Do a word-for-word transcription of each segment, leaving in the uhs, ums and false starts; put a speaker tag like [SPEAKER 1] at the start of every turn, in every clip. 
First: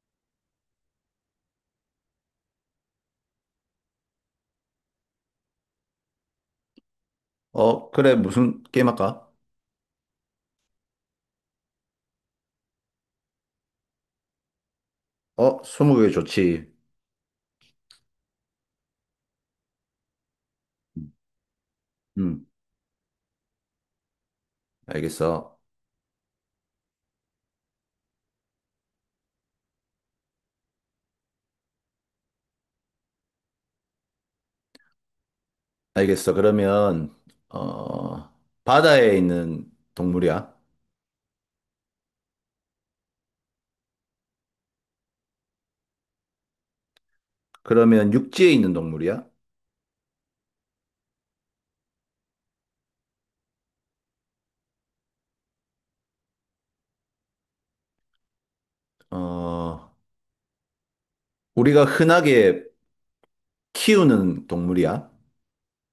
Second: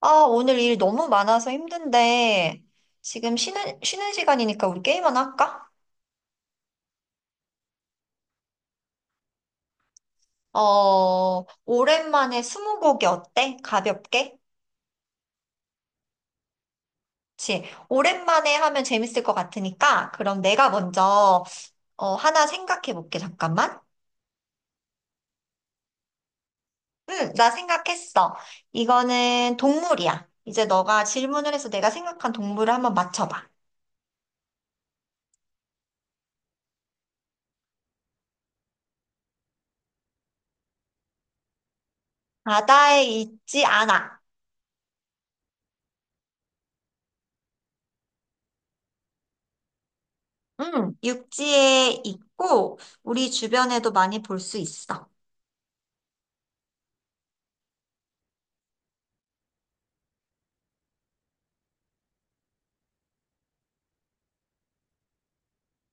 [SPEAKER 1] 아, 오늘 일 너무 많아서 힘든데, 지금 쉬는, 쉬는 시간이니까 우리 게임 하나 할까?
[SPEAKER 2] 어, 그래, 무슨 게임 할까?
[SPEAKER 1] 어, 오랜만에 스무고개 어때? 가볍게?
[SPEAKER 2] 어, 스무고개 좋지.
[SPEAKER 1] 그치? 오랜만에 하면 재밌을 것 같으니까, 그럼 내가 먼저, 어, 하나
[SPEAKER 2] 음,
[SPEAKER 1] 생각해 볼게, 잠깐만.
[SPEAKER 2] 알겠어.
[SPEAKER 1] 응, 나 생각했어. 이거는 동물이야. 이제 너가 질문을 해서 내가 생각한 동물을 한번 맞춰봐.
[SPEAKER 2] 알겠어. 그러면, 어, 바다에 있는 동물이야?
[SPEAKER 1] 바다에 있지 않아.
[SPEAKER 2] 그러면 육지에 있는 동물이야?
[SPEAKER 1] 응, 육지에 있고, 우리 주변에도 많이 볼 수 있어.
[SPEAKER 2] 어, 우리가 흔하게 키우는 동물이야?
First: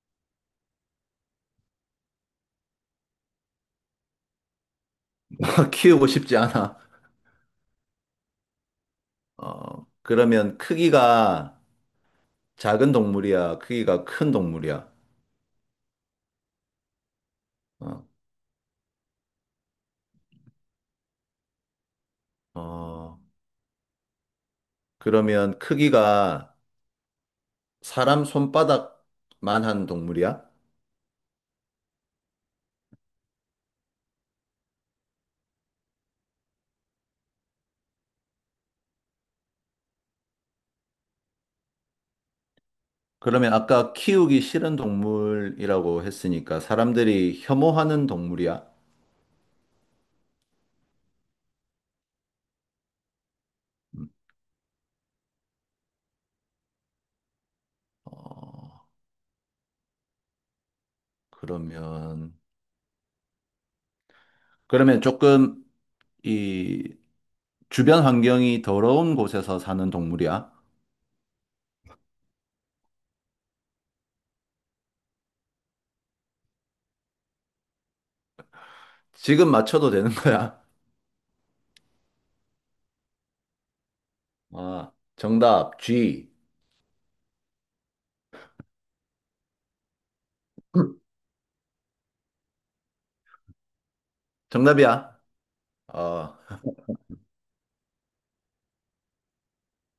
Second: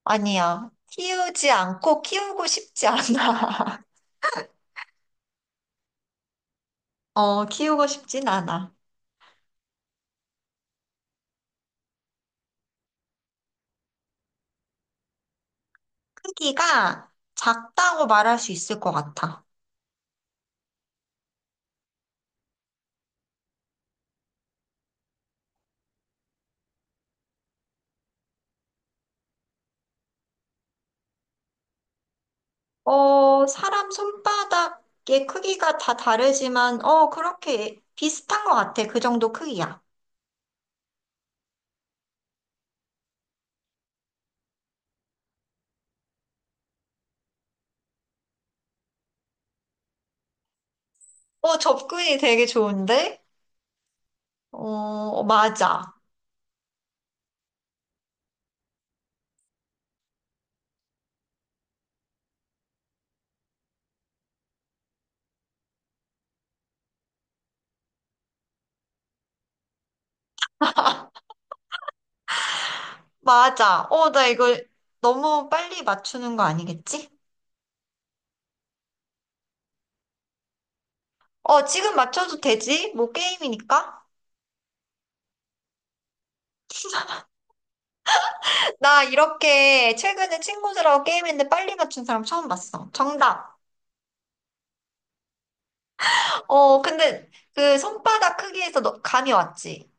[SPEAKER 1] 아니야. 키우지 않고 키우고 싶지 않아.
[SPEAKER 2] 키우고 싶지 않아.
[SPEAKER 1] 어, 키우고 싶진 않아.
[SPEAKER 2] 어, 그러면 크기가 작은 동물이야? 크기가 큰 동물이야?
[SPEAKER 1] 크기가 작다고
[SPEAKER 2] 어,
[SPEAKER 1] 말할 수 있을 것 같아.
[SPEAKER 2] 어, 그러면 크기가 사람 손바닥만한 동물이야?
[SPEAKER 1] 어, 사람 손바닥의 크기가 다 다르지만, 어, 그렇게 비슷한 것 같아. 그 정도 크기야.
[SPEAKER 2] 그러면 아까 키우기 싫은 동물이라고 했으니까 사람들이 혐오하는 동물이야?
[SPEAKER 1] 어, 접근이 되게 좋은데?
[SPEAKER 2] 음.
[SPEAKER 1] 어, 맞아.
[SPEAKER 2] 그러면, 그러면 조금 이 주변 환경이 더러운 곳에서 사는 동물이야?
[SPEAKER 1] 맞아. 어, 나 이거 너무 빨리 맞추는 거 아니겠지?
[SPEAKER 2] 지금 맞춰도 되는 거야?
[SPEAKER 1] 어, 지금 맞춰도 되지? 뭐 게임이니까?
[SPEAKER 2] 아, 정답, 지.
[SPEAKER 1] 나 이렇게 최근에
[SPEAKER 2] 음.
[SPEAKER 1] 친구들하고 게임했는데 빨리 맞춘 사람 처음 봤어. 정답.
[SPEAKER 2] 정답이야. 어,
[SPEAKER 1] 어, 근데 그 손바닥 크기에서 너, 감이 왔지.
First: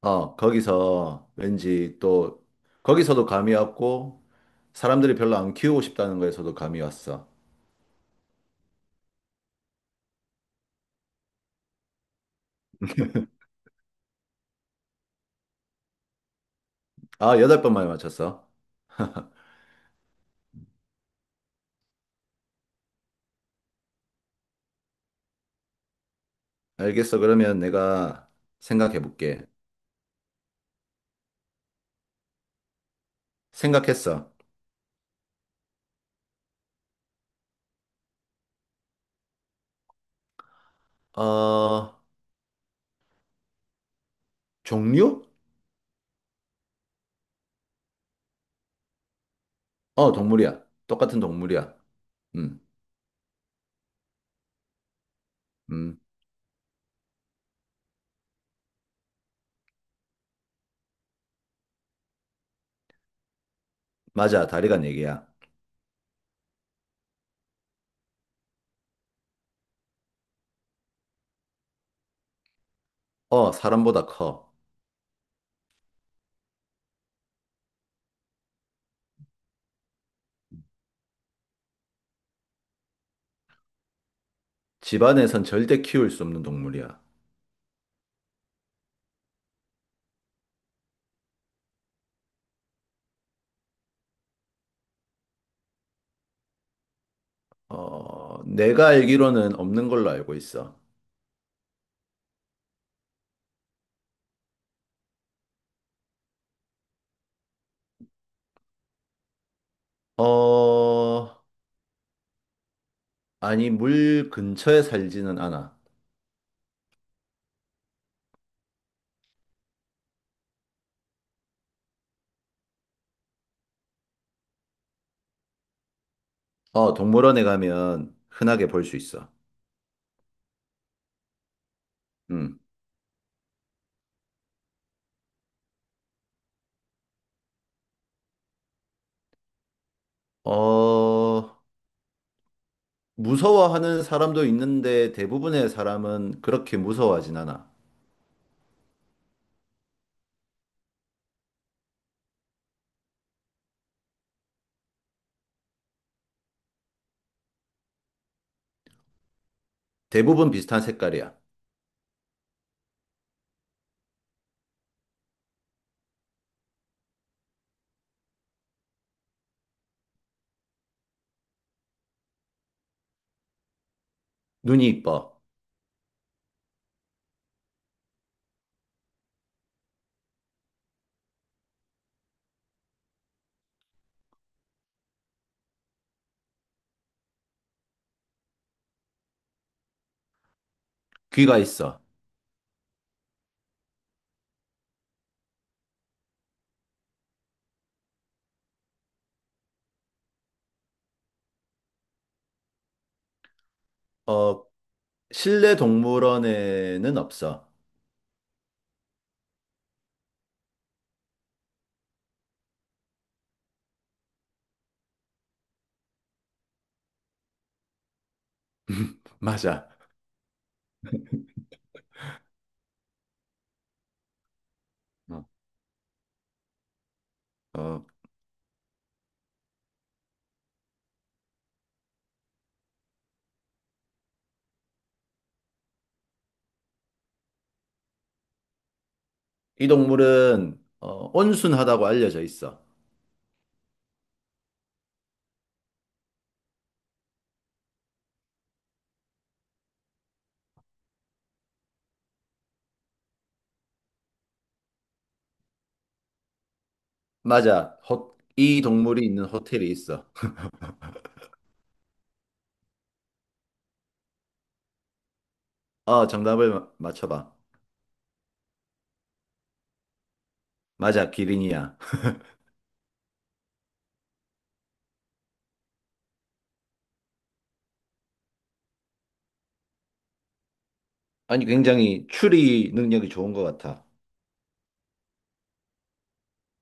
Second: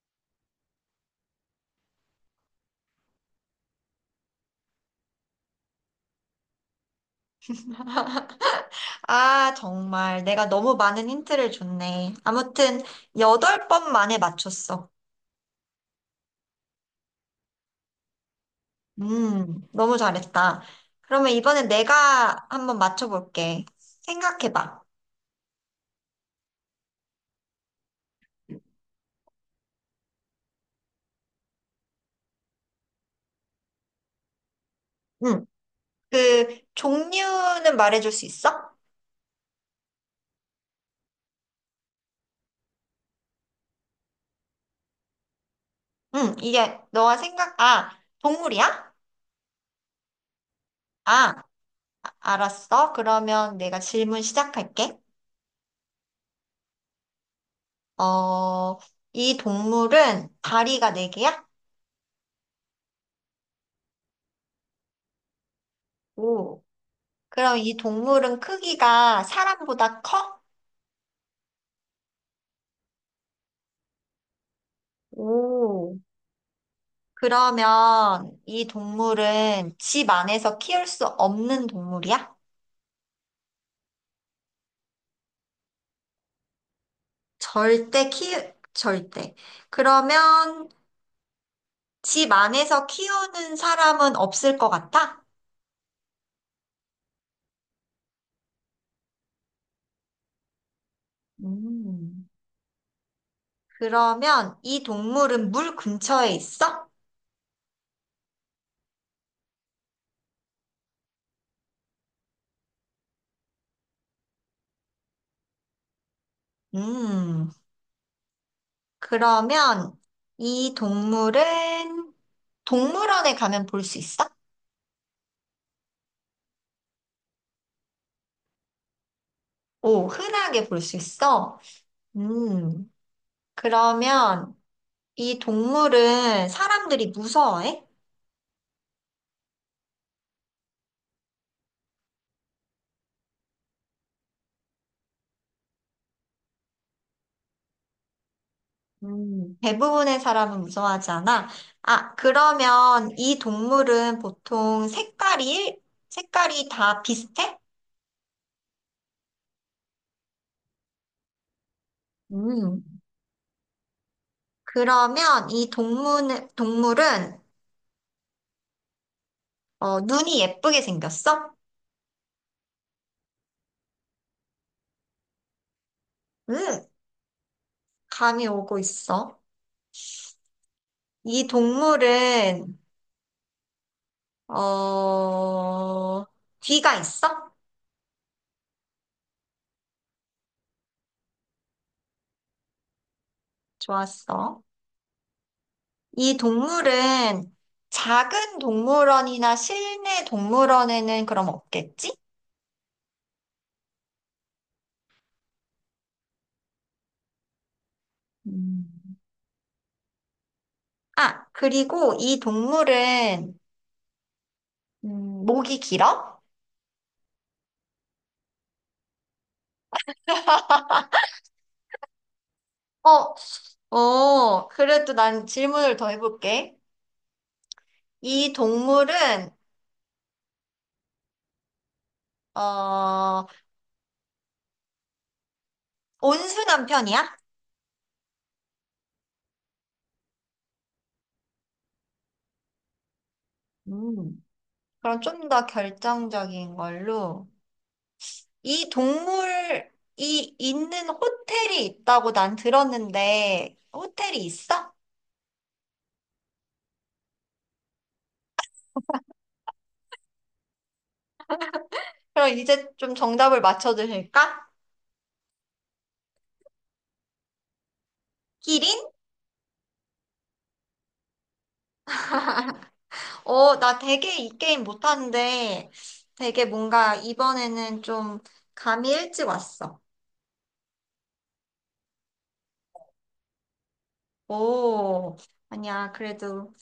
[SPEAKER 2] 어, 거기서 왠지 또, 거기서도 감이 왔고, 사람들이 별로 안 키우고 싶다는 거에서도 감이 왔어.
[SPEAKER 1] 아, 정말 내가 너무 많은 힌트를 줬네. 아무튼 여덟 번 만에 맞췄어.
[SPEAKER 2] 아, 여덟 번 만에 맞췄어.
[SPEAKER 1] 음, 너무 잘했다. 그러면 이번엔 내가 한번 맞춰볼게. 생각해봐.
[SPEAKER 2] 알겠어. 그러면 내가 생각해 볼게. 생각했어.
[SPEAKER 1] 응. 그 종류는 말해줄 수 있어?
[SPEAKER 2] 어, 종류?
[SPEAKER 1] 응, 이게 너가 생각, 아, 동물이야?
[SPEAKER 2] 어, 동물이야. 똑같은
[SPEAKER 1] 아.
[SPEAKER 2] 동물이야. 음,
[SPEAKER 1] 알았어. 그러면 내가 질문 시작할게.
[SPEAKER 2] 음.
[SPEAKER 1] 어, 이 동물은 다리가 네개야
[SPEAKER 2] 맞아. 다리가 네 개야.
[SPEAKER 1] 오. 그럼 이 동물은 크기가 사람보다 커?
[SPEAKER 2] 어, 사람보다 커.
[SPEAKER 1] 오. 그러면 이 동물은 집 안에서 키울 수 없는 동물이야?
[SPEAKER 2] 집안에선 절대 키울 수 없는 동물이야.
[SPEAKER 1] 절대 키, 절대. 그러면 집 안에서 키우는 사람은 없을 것 같아?
[SPEAKER 2] 어, 내가 알기로는 없는 걸로 알고 있어.
[SPEAKER 1] 음. 그러면 이 동물은 물 근처에 있어?
[SPEAKER 2] 어, 아니, 물 근처에 살지는 않아.
[SPEAKER 1] 음. 그러면 이 동물은 동물원에 가면 볼 수 있어?
[SPEAKER 2] 어, 동물원에 가면 흔하게 볼 수 있어.
[SPEAKER 1] 오, 흔하게 볼 수 있어?
[SPEAKER 2] 음.
[SPEAKER 1] 음, 그러면 이 동물은 사람들이 무서워해?
[SPEAKER 2] 어, 무서워하는 사람도 있는데 대부분의 사람은 그렇게 무서워하진 않아.
[SPEAKER 1] 음, 대부분의 사람은 무서워하지 않아? 아, 그러면 이 동물은 보통 색깔이, 색깔이 다 비슷해?
[SPEAKER 2] 대부분 비슷한 색깔이야.
[SPEAKER 1] 음, 그러면 이 동물, 동물은, 어, 눈이 예쁘게 생겼어?
[SPEAKER 2] 눈이 이뻐.
[SPEAKER 1] 음, 감이 오고 있어. 이 동물은, 어, 귀가 있어?
[SPEAKER 2] 귀가 있어.
[SPEAKER 1] 좋았어. 이 동물은 작은 동물원이나 실내 동물원에는 그럼 없겠지?
[SPEAKER 2] 어, 실내 동물원에는 없어.
[SPEAKER 1] 음. 아, 그리고 이 동물은, 음, 목이 길어?
[SPEAKER 2] 맞아.
[SPEAKER 1] 어, 어, 그래도
[SPEAKER 2] 어.
[SPEAKER 1] 난 질문을 더 해볼게.
[SPEAKER 2] 어,
[SPEAKER 1] 이 동물은, 어, 온순한 편이야?
[SPEAKER 2] 이 동물은 어, 온순하다고 알려져 있어.
[SPEAKER 1] 음. 그럼 좀 더 결정적인 걸로. 이 동물이 있는 호텔이 있다고 난 들었는데, 호텔이 있어?
[SPEAKER 2] 맞아. 호, 이 동물이 있는 호텔이 있어.
[SPEAKER 1] 그럼 이제 좀 정답을 맞춰주실까?
[SPEAKER 2] 어, 정답을 마- 맞춰봐.
[SPEAKER 1] 기린?
[SPEAKER 2] 맞아, 기린이야.
[SPEAKER 1] 어, 나 되게 이 게임 못하는데, 되게 뭔가 이번에는 좀 감이 일찍 왔어.
[SPEAKER 2] 아니, 굉장히 추리 능력이 좋은 것 같아.
[SPEAKER 1] 오, 아니야. 그래도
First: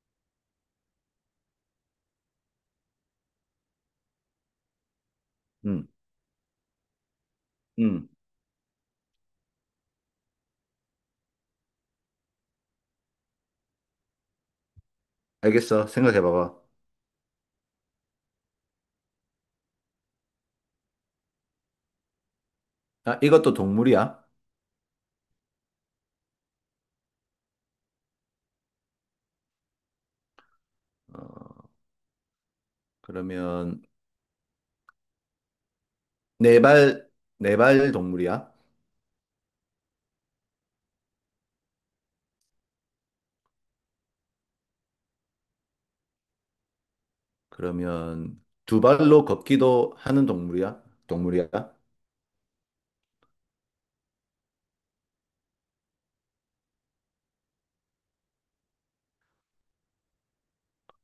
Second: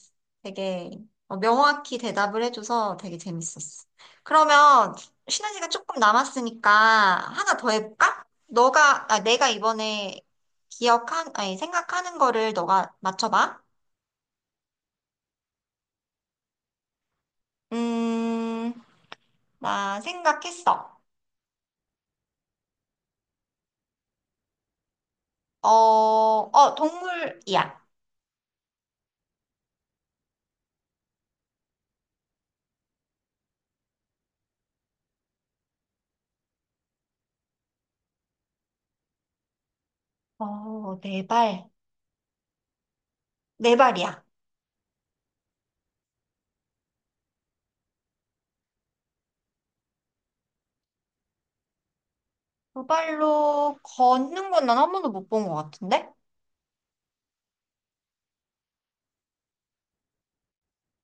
[SPEAKER 1] 되게 어, 명확히 대답을 해줘서 되게 재밌었어. 그러면 쉬는 시간
[SPEAKER 2] 응,
[SPEAKER 1] 조금 남았으니까 하나 더
[SPEAKER 2] 응.
[SPEAKER 1] 해볼까? 너가, 아, 내가 이번에 기억한, 아니, 생각하는 거를 너가 맞춰봐.
[SPEAKER 2] 알겠어. 생각해봐봐.
[SPEAKER 1] 음, 나 생각했어.
[SPEAKER 2] 아, 이것도 동물이야?
[SPEAKER 1] 어, 어, 동물이야.
[SPEAKER 2] 어, 그러면 네 발, 네발 동물이야?
[SPEAKER 1] 어, 네 발. 네 발이야.
[SPEAKER 2] 그러면 두 발로 걷기도 하는 동물이야? 동물이야?
[SPEAKER 1] 두 발로 걷는 건 난 한 번도 못 본 것 같은데?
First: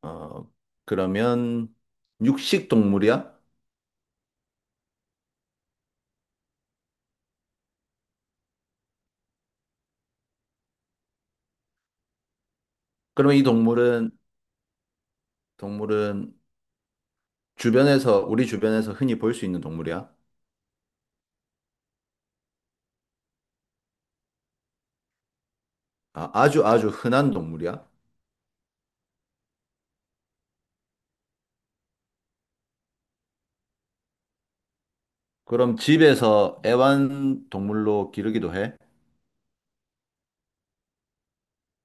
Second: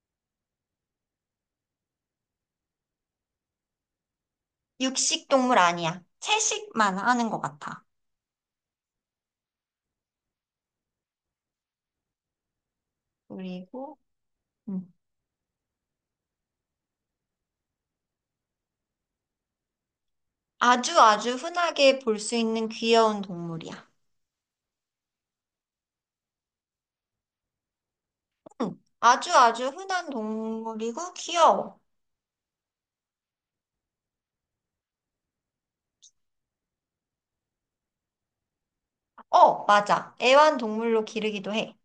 [SPEAKER 2] 어, 그러면 육식 동물이야?
[SPEAKER 1] 육식 동물 아니야. 채식만 하는 것 같아.
[SPEAKER 2] 그러면 이
[SPEAKER 1] 그리고
[SPEAKER 2] 동물은,
[SPEAKER 1] 음,
[SPEAKER 2] 동물은 주변에서, 우리 주변에서 흔히 볼 수 있는 동물이야?
[SPEAKER 1] 아주 아주 흔하게 볼 수 있는 귀여운 동물이야.
[SPEAKER 2] 아, 아주 아주 흔한 동물이야?
[SPEAKER 1] 음, 아주 아주 흔한 동물이고 귀여워.
[SPEAKER 2] 그럼 집에서 애완 동물로 기르기도 해?
[SPEAKER 1] 어, 맞아. 애완동물로 기르기도 해.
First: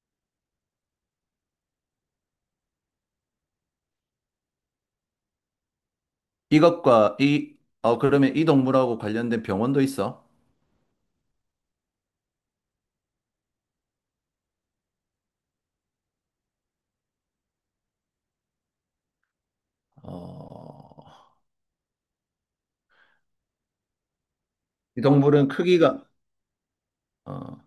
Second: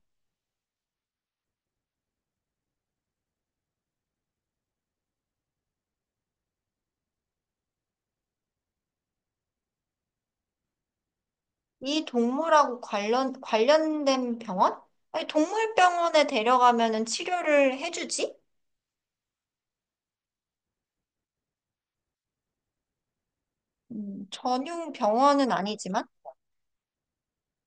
[SPEAKER 2] 이것과 이, 어, 그러면 이 동물하고 관련된 병원도 있어?
[SPEAKER 1] 이 동물하고 관련 관련된 병원? 아니, 동물병원에 데려가면은 치료를 해주지?
[SPEAKER 2] 어,
[SPEAKER 1] 음, 전용
[SPEAKER 2] 이 동물은
[SPEAKER 1] 병원은
[SPEAKER 2] 크기가,
[SPEAKER 1] 아니지만
[SPEAKER 2] 어,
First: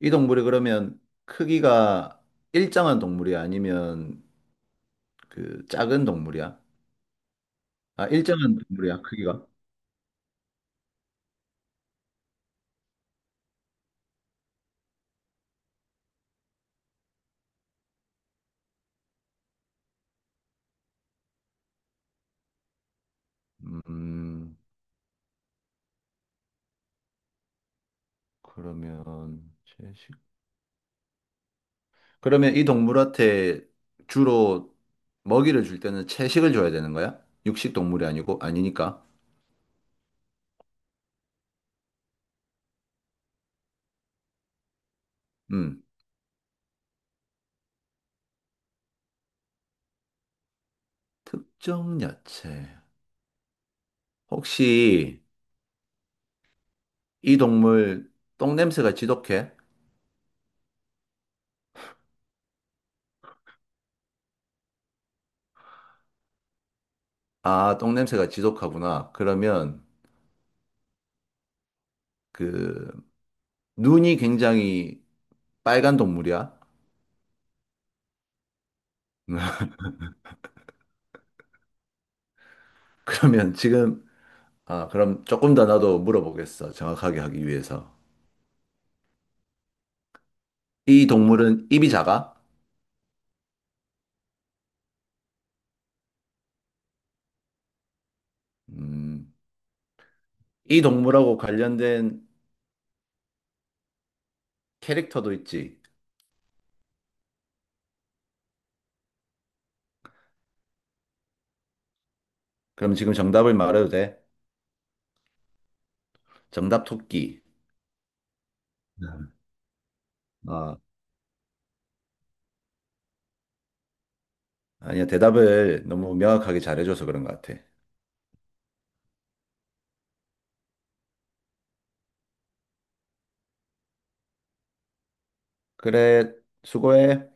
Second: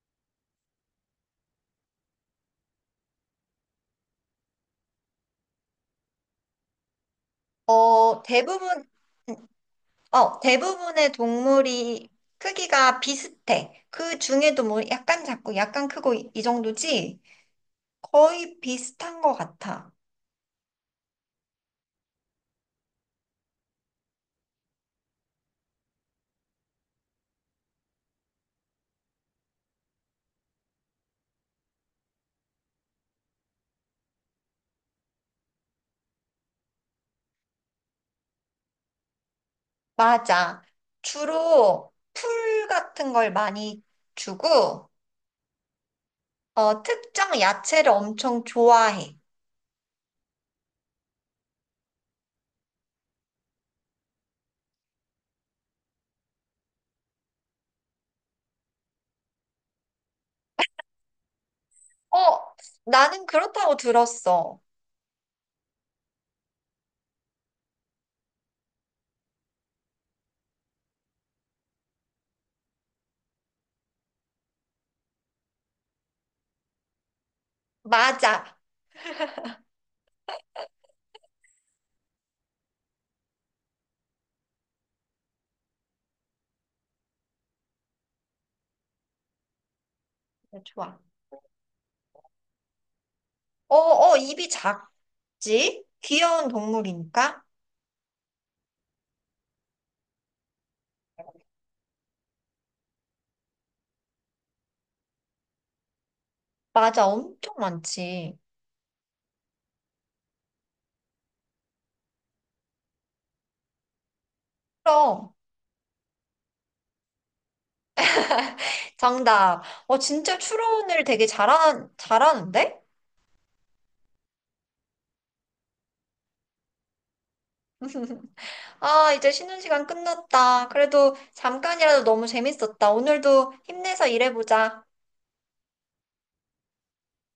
[SPEAKER 2] 이 동물이 그러면 크기가 일정한 동물이야? 아니면 그 작은 동물이야? 아,
[SPEAKER 1] 어,
[SPEAKER 2] 일정한
[SPEAKER 1] 대부분
[SPEAKER 2] 동물이야, 크기가.
[SPEAKER 1] 어, 대부분의 동물이 크기가 비슷해. 그 중에도 뭐 약간 작고 약간 크고 이, 이 정도지? 거의 비슷한 것 같아.
[SPEAKER 2] 음, 그러면 채식. 그러면 이 동물한테 주로 먹이를 줄 때는 채식을 줘야 되는 거야? 육식 동물이 아니고 아니니까.
[SPEAKER 1] 맞아. 주로 풀 같은 걸 많이 주고,
[SPEAKER 2] 음,
[SPEAKER 1] 어, 특정 야채를 엄청 좋아해.
[SPEAKER 2] 특정 야채. 혹시 이 동물 똥 냄새가 지독해?
[SPEAKER 1] 어, 나는 그렇다고 들었어.
[SPEAKER 2] 아, 똥 냄새가 지독하구나. 그러면 그 눈이 굉장히 빨간 동물이야?
[SPEAKER 1] 맞아.
[SPEAKER 2] 그러면 지금, 아, 그럼 조금 더 나도 물어보겠어. 정확하게 하기 위해서.
[SPEAKER 1] 어, 좋아.
[SPEAKER 2] 이 동물은 입이 작아?
[SPEAKER 1] 어, 어, 입이 작지? 귀여운 동물이니까?
[SPEAKER 2] 음, 이 동물하고 관련된 캐릭터도 있지.
[SPEAKER 1] 맞아, 엄청 많지.
[SPEAKER 2] 그럼 지금 정답을 말해도 돼?
[SPEAKER 1] 그럼.
[SPEAKER 2] 정답 토끼.
[SPEAKER 1] 정답. 어, 진짜
[SPEAKER 2] 아,
[SPEAKER 1] 추론을 되게 잘하, 잘하는데?
[SPEAKER 2] 아니야. 대답을 너무 명확하게 잘해줘서 그런 것 같아.
[SPEAKER 1] 아, 이제 쉬는 시간 끝났다. 그래도 잠깐이라도 너무 재밌었다. 오늘도 힘내서 일해보자.
[SPEAKER 2] 그래, 수고해.